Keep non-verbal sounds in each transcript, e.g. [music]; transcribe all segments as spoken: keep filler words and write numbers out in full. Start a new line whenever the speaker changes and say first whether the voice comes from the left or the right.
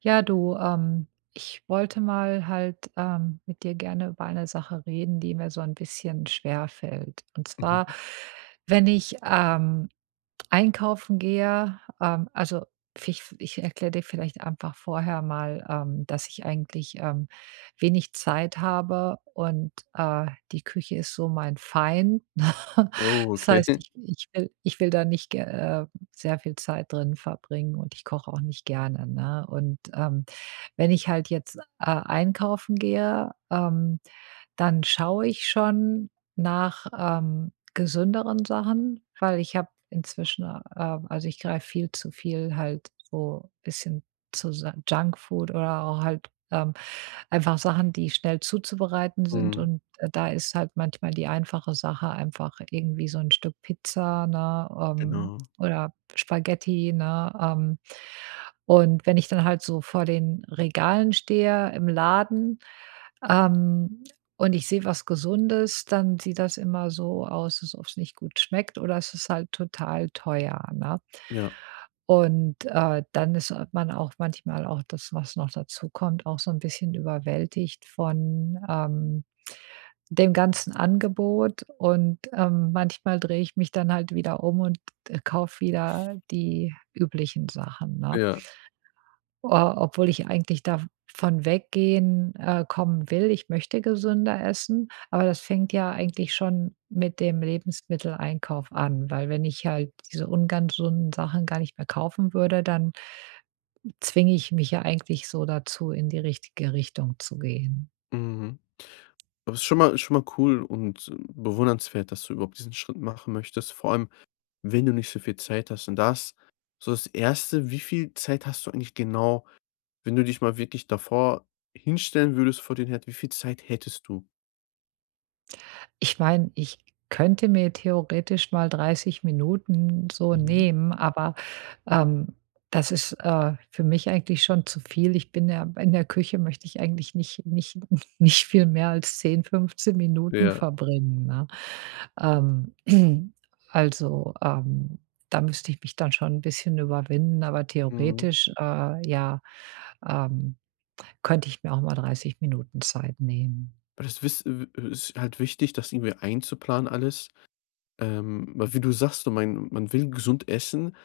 right: Ja, du, ähm, ich wollte mal halt ähm, mit dir gerne über eine Sache reden, die mir so ein bisschen schwer fällt. Und
left: Mhm.
right: zwar, wenn ich ähm, einkaufen gehe, ähm, also ich, ich erkläre dir vielleicht einfach vorher mal, ähm, dass ich eigentlich ähm, wenig Zeit habe und äh, die Küche ist so mein Feind. [laughs]
left: Oh,
right: Das heißt,
left: okay.
right: ich, ich will, ich will da nicht ge- äh, sehr viel Zeit drin verbringen und ich koche auch nicht gerne. Ne? Und ähm, wenn ich halt jetzt äh, einkaufen gehe, ähm, dann schaue ich schon nach. Ähm, Gesünderen Sachen, weil ich habe inzwischen, äh, also ich greife viel zu viel halt so ein bisschen zu Sa Junkfood oder auch halt, ähm, einfach Sachen, die schnell zuzubereiten sind
left: Mhm.
right: und, äh, da ist halt manchmal die einfache Sache einfach irgendwie so ein Stück Pizza, ne, ähm,
left: Genau.
right: oder Spaghetti, ne, ähm. Und wenn ich dann halt so vor den Regalen stehe im Laden, ähm und ich sehe was Gesundes, dann sieht das immer so aus, als ob es nicht gut schmeckt oder es ist halt total teuer, ne?
left: Ja,
right: Und, äh, dann ist äh, man auch manchmal auch das, was noch dazu kommt, auch so ein bisschen überwältigt von, ähm, dem ganzen Angebot und, ähm, manchmal drehe ich mich dann halt wieder um und, äh, kaufe wieder die üblichen Sachen, ne?
left: ja.
right: Äh, obwohl ich eigentlich davon weggehen, äh, kommen will. Ich möchte gesünder essen, aber das fängt ja eigentlich schon mit dem Lebensmitteleinkauf an, weil wenn ich halt diese ungesunden Sachen gar nicht mehr kaufen würde, dann zwinge ich mich ja eigentlich so dazu, in die richtige Richtung zu gehen.
left: Mhm. Aber es ist schon mal ist schon mal cool und äh, bewundernswert, dass du überhaupt diesen Schritt machen möchtest, vor allem, wenn du nicht so viel Zeit hast. Und das so das erste: Wie viel Zeit hast du eigentlich genau, wenn du dich mal wirklich davor hinstellen würdest vor den Herd, wie viel Zeit hättest du?
right: Ich meine, ich könnte mir theoretisch mal dreißig Minuten so
left: Mhm.
right: nehmen, aber, ähm, das ist, äh, für mich eigentlich schon zu viel. Ich bin ja in der Küche möchte ich eigentlich nicht nicht [laughs] nicht viel mehr als zehn fünfzehn Minuten
left: Ja.
right: verbringen, ne? Ähm, [clears throat] also, ähm, da müsste ich mich dann schon ein bisschen überwinden, aber
left: Mhm.
right: theoretisch, äh, ja, ähm, könnte ich mir auch mal dreißig Minuten Zeit nehmen.
left: Weil das wiss äh, ist halt wichtig, das irgendwie einzuplanen alles. Ähm, weil wie du sagst, so mein man will gesund essen,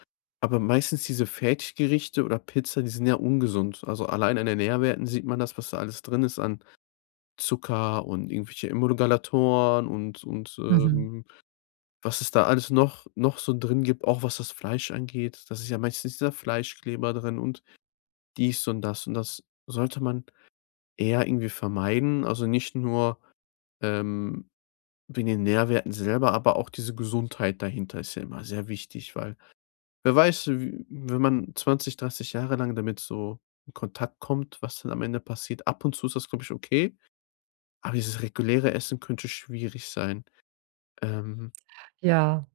left: aber meistens diese Fertiggerichte oder Pizza, die sind ja ungesund. Also, allein an den Nährwerten sieht man das, was da alles drin ist an Zucker und irgendwelche Emulgatoren und und,
right: Mhm.
left: ähm, was es da alles noch noch so drin gibt, auch was das Fleisch angeht. Das ist ja meistens dieser Fleischkleber drin und dies und das, und das sollte man eher irgendwie vermeiden. Also, nicht nur ähm, wegen den Nährwerten selber, aber auch diese Gesundheit dahinter ist ja immer sehr wichtig, weil wer weiß, w wenn man zwanzig, dreißig Jahre lang damit so in Kontakt kommt, was dann am Ende passiert. Ab und zu ist das, glaube ich, okay, aber dieses reguläre Essen könnte schwierig sein. Ähm,
right: Ja.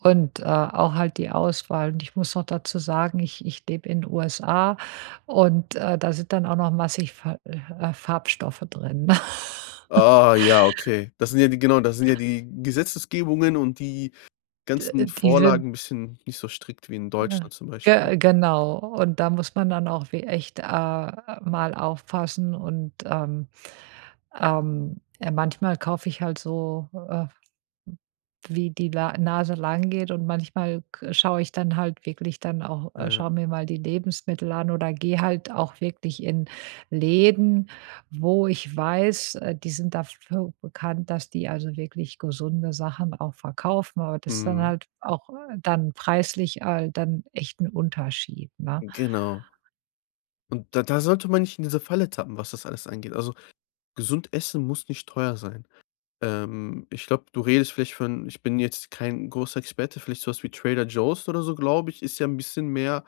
right: Und, äh, auch halt die Auswahl. Und ich muss noch dazu sagen, ich ich lebe in U S A und, äh, da sind dann auch noch massig Fa äh, Farbstoffe drin. [laughs]
left: ah, ja, okay. Das sind ja die genau, das sind ja die Gesetzesgebungen und die
right: D
left: ganzen
right: die sind
left: Vorlagen ein bisschen nicht so strikt wie in
right: ja,
left: Deutschland zum Beispiel.
right: ge genau. Und da muss man dann auch wie echt, äh, mal aufpassen und, ähm, ähm, äh, manchmal kaufe ich halt so, äh wie die La Nase lang geht und manchmal k schaue ich dann halt wirklich dann auch äh,
left: Ja,
right: schaue mir mal die Lebensmittel an oder gehe halt auch wirklich in Läden, wo ich weiß, äh, die sind dafür bekannt, dass die also wirklich gesunde Sachen auch verkaufen, aber das ist dann
left: mhm,
right: halt auch, äh, dann preislich, äh, dann echt ein Unterschied, ne?
left: genau. Und da da sollte man nicht in diese Falle tappen, was das alles angeht. Also, gesund essen muss nicht teuer sein. Ähm, ich glaube, du redest vielleicht von, ich bin jetzt kein großer Experte, vielleicht so was wie Trader Joe's oder so, glaube ich, ist ja ein bisschen mehr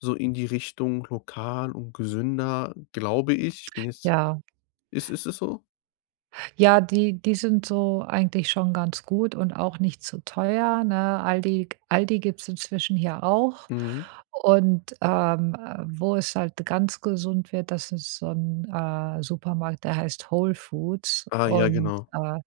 left: so in die Richtung lokal und gesünder, glaube ich. Ich bin jetzt,
right: Ja.
left: ist ist es so?
right: Ja, die die sind so eigentlich schon ganz gut und auch nicht zu teuer, ne? Aldi Aldi gibt's inzwischen hier auch.
left: Mhm.
right: Und, ähm, äh, wo es halt ganz gesund wird, das ist so ein äh, Supermarkt, der heißt Whole Foods
left: Ah, ja,
right: und,
left: genau.
right: äh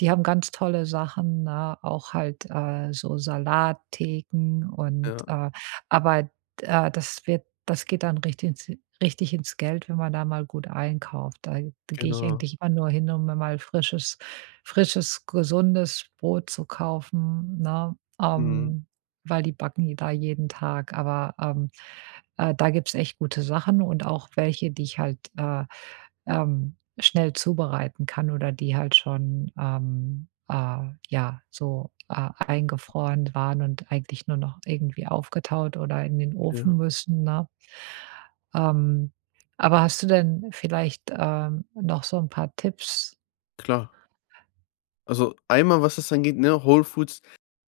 right: die haben ganz tolle Sachen, ne? Auch halt, äh, so Salattheken und,
left: Ja,
right: äh aber, äh, das wird das geht dann richtig ins richtig ins Geld, wenn man da mal gut einkauft. Da da gehe ich
left: genau.
right: eigentlich immer nur hin, um mir mal frisches frisches, gesundes Brot zu kaufen, ne?
left: Mhm,
right: Ähm, weil die backen da jeden Tag. Aber, ähm, äh, da gibt's echt gute Sachen und auch welche, die ich halt, äh, ähm schnell zubereiten kann oder die halt schon, ähm, äh, ja, so, äh, eingefroren waren und eigentlich nur noch irgendwie aufgetaut oder in den
left: ja,
right: Ofen müssen, ne? Ähm, aber hast du denn vielleicht, ähm, noch so ein paar Tipps?
left: klar. Also, einmal, was das angeht, ne, Whole Foods,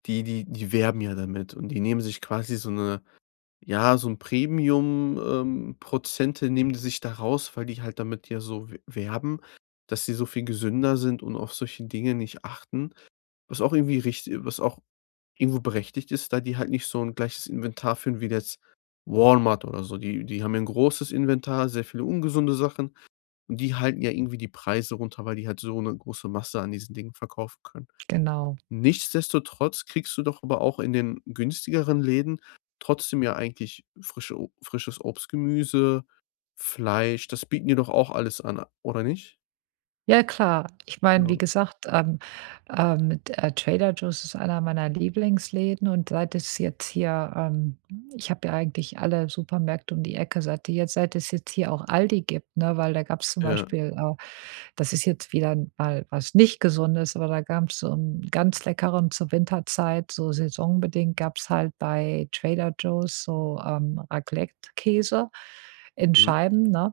left: die die die werben ja damit, und die nehmen sich quasi so eine, ja, so ein Premium, ähm, Prozente nehmen die sich da raus, weil die halt damit ja so w werben, dass sie so viel gesünder sind und auf solche Dinge nicht achten, was auch irgendwie richtig, was auch irgendwo berechtigt ist, da die halt nicht so ein gleiches Inventar führen wie jetzt Walmart oder so. Die die haben ja 'n großes Inventar, sehr viele ungesunde Sachen, und die halten ja irgendwie die Preise runter, weil die halt so eine große Masse an diesen Dingen verkaufen können.
right: Genau.
left: Nichtsdestotrotz kriegst du doch aber auch in den günstigeren Läden trotzdem ja eigentlich frische O frisches Obst, Gemüse, Fleisch, das bieten die doch auch alles an, oder nicht?
right: Ja, klar. Ich meine, wie
left: Genau.
right: gesagt, ähm, ähm, d äh, Trader Joe's ist einer meiner Lieblingsläden und seit es jetzt hier ähm, ich habe ja eigentlich alle Supermärkte um die Ecke, seit die jetzt seit es jetzt hier auch Aldi gibt, ne, weil da gab's zum
left: Ja.
right: Beispiel, äh das ist jetzt wieder mal was nicht Gesundes, aber da gab's so 'n ganz leckeren zur Winterzeit, so saisonbedingt gab's halt bei Trader Joe's so, ähm, Raclette-Käse in
left: Mhm.
right: Scheiben, ne?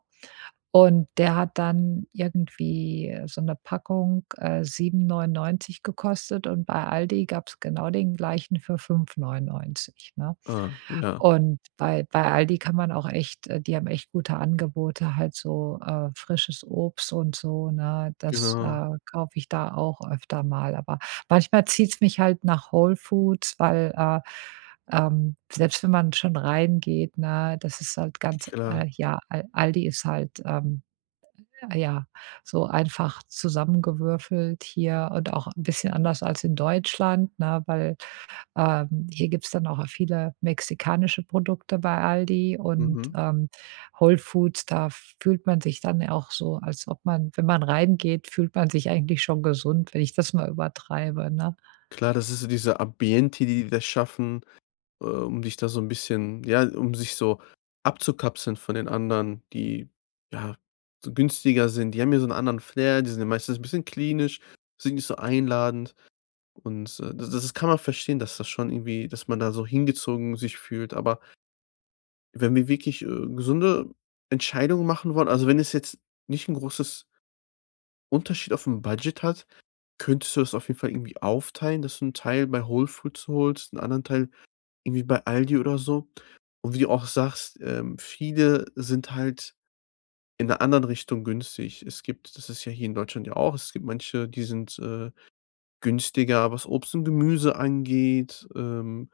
right: Und der hat dann irgendwie so eine Packung, äh, sieben neunundneunzig gekostet und bei Aldi gab es genau den gleichen für fünf neunundneunzig, ne?
left: Ah, ja,
right: Und bei bei Aldi kann man auch echt äh, die haben echt gute Angebote, halt so, äh, frisches Obst und so, ne? Das,
left: genau,
right: äh, kaufe ich da auch öfter mal, aber manchmal zieht's mich halt nach Whole Foods, weil, äh, ähm, selbst wenn man schon reingeht, ne, das ist halt ganz
left: klar.
right: äh, ja, Al Aldi ist halt, ähm, äh, ja, so einfach zusammengewürfelt hier und auch 'n bisschen anders als in Deutschland, ne, weil, ähm, hier gibt's dann auch viele mexikanische Produkte bei Aldi und,
left: Mhm.
right: ähm, Whole Foods, da fühlt man sich dann ja auch so, als ob man wenn man reingeht, fühlt man sich eigentlich schon gesund, wenn ich das mal übertreibe, ne?
left: Klar, das ist so diese Ambiente, die die da schaffen, äh, um dich da so ein bisschen, ja, um sich so abzukapseln von den anderen, die, ja, so günstiger sind. Die haben ja so einen anderen Flair, die sind ja meistens ein bisschen klinisch, sind nicht so einladend. Und, äh, das das kann man verstehen, dass das schon irgendwie, dass man da so hingezogen sich fühlt. Aber wenn wir wirklich, äh, gesunde Entscheidungen machen wollen, also, wenn es jetzt nicht ein großes Unterschied auf dem Budget hat, könntest du das auf jeden Fall irgendwie aufteilen, dass du einen Teil bei Whole Foods holst, einen anderen Teil irgendwie bei Aldi oder so. Und wie du auch sagst, ähm, viele sind halt in 'ner anderen Richtung günstig. Es gibt, das ist ja hier in Deutschland ja auch, es gibt manche, die sind, äh, günstiger, was Obst und Gemüse angeht, ähm,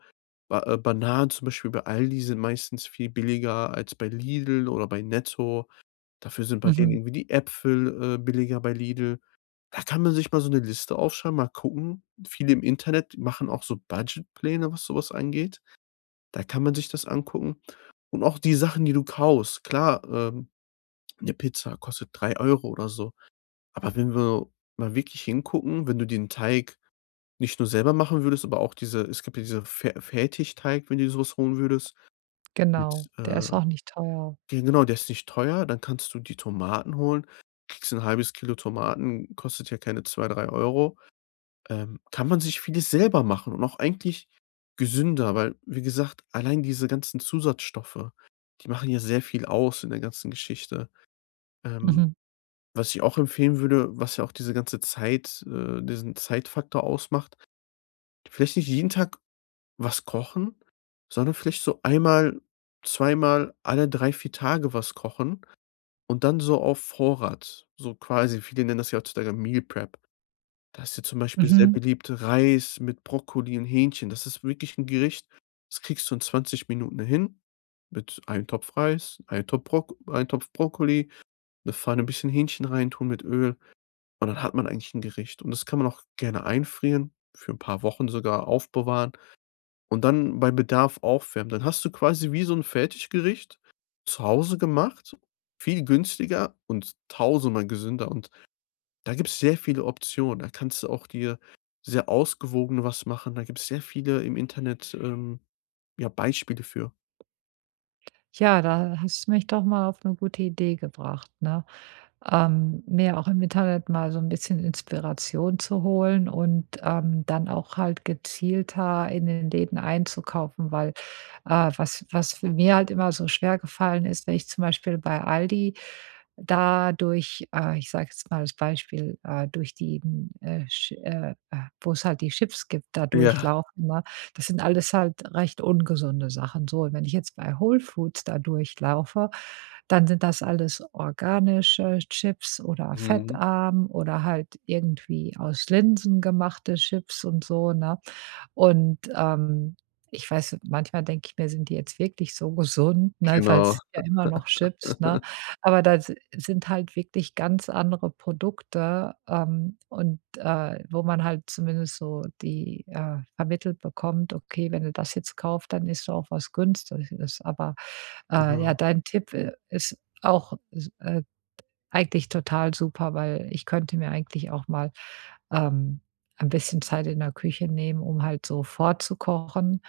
left: Ba äh, Bananen zum Beispiel bei Aldi sind meistens viel billiger als bei Lidl oder bei Netto. Dafür sind bei denen
right: Mhm,
left: irgendwie die Äpfel, äh, billiger bei Lidl. Da kann man sich mal so 'ne Liste aufschreiben, mal gucken. Viele im Internet machen auch so Budgetpläne, was so was angeht. Da kann man sich das angucken. Und auch die Sachen, die du kaufst. Klar, ähm, 'ne Pizza kostet drei Euro oder so. Aber wenn wir mal wirklich hingucken, wenn du den Teig nicht nur selber machen würdest, aber auch diese, es gibt ja diese Fer Fertigteig, wenn du dir so was holen würdest. Mit,
right: genau. Der
left: äh
right: ist auch nicht teuer.
left: ja genau, der ist nicht teuer, dann kannst du die Tomaten holen. Kriegst 'n halbes Kilo Tomaten, kostet ja keine zwei drei Euro. Ähm, kann man sich vieles selber machen und auch eigentlich gesünder, weil, wie gesagt, allein diese ganzen Zusatzstoffe, die machen ja sehr viel aus in der ganzen Geschichte. Ähm,
right: Mhm,
left: was ich auch empfehlen würde, was ja auch diese ganze Zeit äh, diesen Zeitfaktor ausmacht, vielleicht nicht jeden Tag was kochen, sondern vielleicht so einmal, zweimal alle drei vier Tage was kochen. Und dann so auf Vorrat, so quasi, viele nennen das ja heutzutage Meal Prep. Da ist ja zum Beispiel sehr
right: mhm.
left: beliebt Reis mit Brokkoli und Hähnchen. Das ist wirklich ein Gericht, das kriegst du in zwanzig Minuten hin mit einem Topf Reis, einem Topf Brok einem Topf Brokkoli, 'ne Pfanne, ein bisschen Hähnchen reintun mit Öl, und dann hat man eigentlich ein Gericht. Und das kann man auch gerne einfrieren, für ein paar Wochen sogar aufbewahren. Und dann bei Bedarf aufwärmen. Dann hast du quasi wie so 'n Fertiggericht zu Hause gemacht, viel günstiger und tausendmal gesünder. Und da gibt's sehr viele Optionen. Da kannst du auch dir sehr ausgewogen was machen. Da gibt's sehr viele im Internet, ähm, ja, Beispiele für.
right: Ja, da hast du mich doch mal auf eine gute Idee gebracht, ne? Ähm, mir auch im Internet mal so ein bisschen Inspiration zu holen und, ähm, dann auch halt gezielter in den Läden einzukaufen, weil, äh, was was für mir halt immer so schwer gefallen ist, wenn ich zum Beispiel bei Aldi da durch, äh, ich sage jetzt mal das Beispiel, äh, durch die, n äh, Sch äh, äh, wo's halt die Chips gibt, da
left: Ja,
right: durchlaufe, ne? Das sind alles halt recht ungesunde Sachen. So, und wenn ich jetzt bei Whole Foods da durchlaufe, dann sind das alles organische Chips oder
left: mhm,
right: fettarm oder halt irgendwie aus Linsen gemachte Chips und so, ne? Und, ähm, ich weiß, manchmal denke ich mir: „Sind die jetzt wirklich so gesund", ne, weil es
left: genau.
right: sind ja immer noch Chips, ne?
left: [laughs]
right: Aber da si sind halt wirklich ganz andere Produkte, ähm, und, äh, wo man halt zumindest so die, äh, vermittelt bekommt: „Okay, wenn du das jetzt kaufst, dann ist du auch was Günstiges." Aber, äh, ja,
left: Genau,
right: dein Tipp, äh, ist auch äh eigentlich total super, weil ich könnte mir eigentlich auch mal, ähm, ein bisschen Zeit in der Küche nehmen, um halt so vorzukochen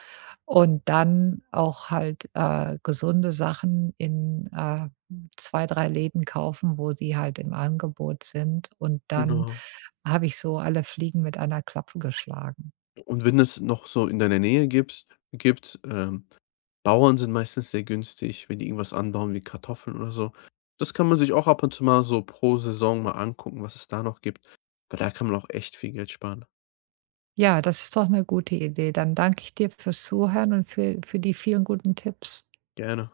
right: und dann auch halt, äh, gesunde Sachen in, äh, zwei, drei Läden kaufen, wo sie halt im Angebot sind und dann
left: genau.
right: habe ich so alle Fliegen mit einer Klappe geschlagen.
left: Und wenn es noch so in deiner Nähe gibt, gibt, ähm, Bauern sind meistens sehr günstig, wenn die irgendwas anbauen wie Kartoffeln oder so. Das kann man sich auch ab und zu mal so pro Saison mal angucken, was es da noch gibt, weil da kann man auch echt viel Geld sparen.
right: Ja, das ist doch eine gute Idee. Dann danke ich dir fürs Zuhören und für für die vielen guten Tipps.
left: Gerne.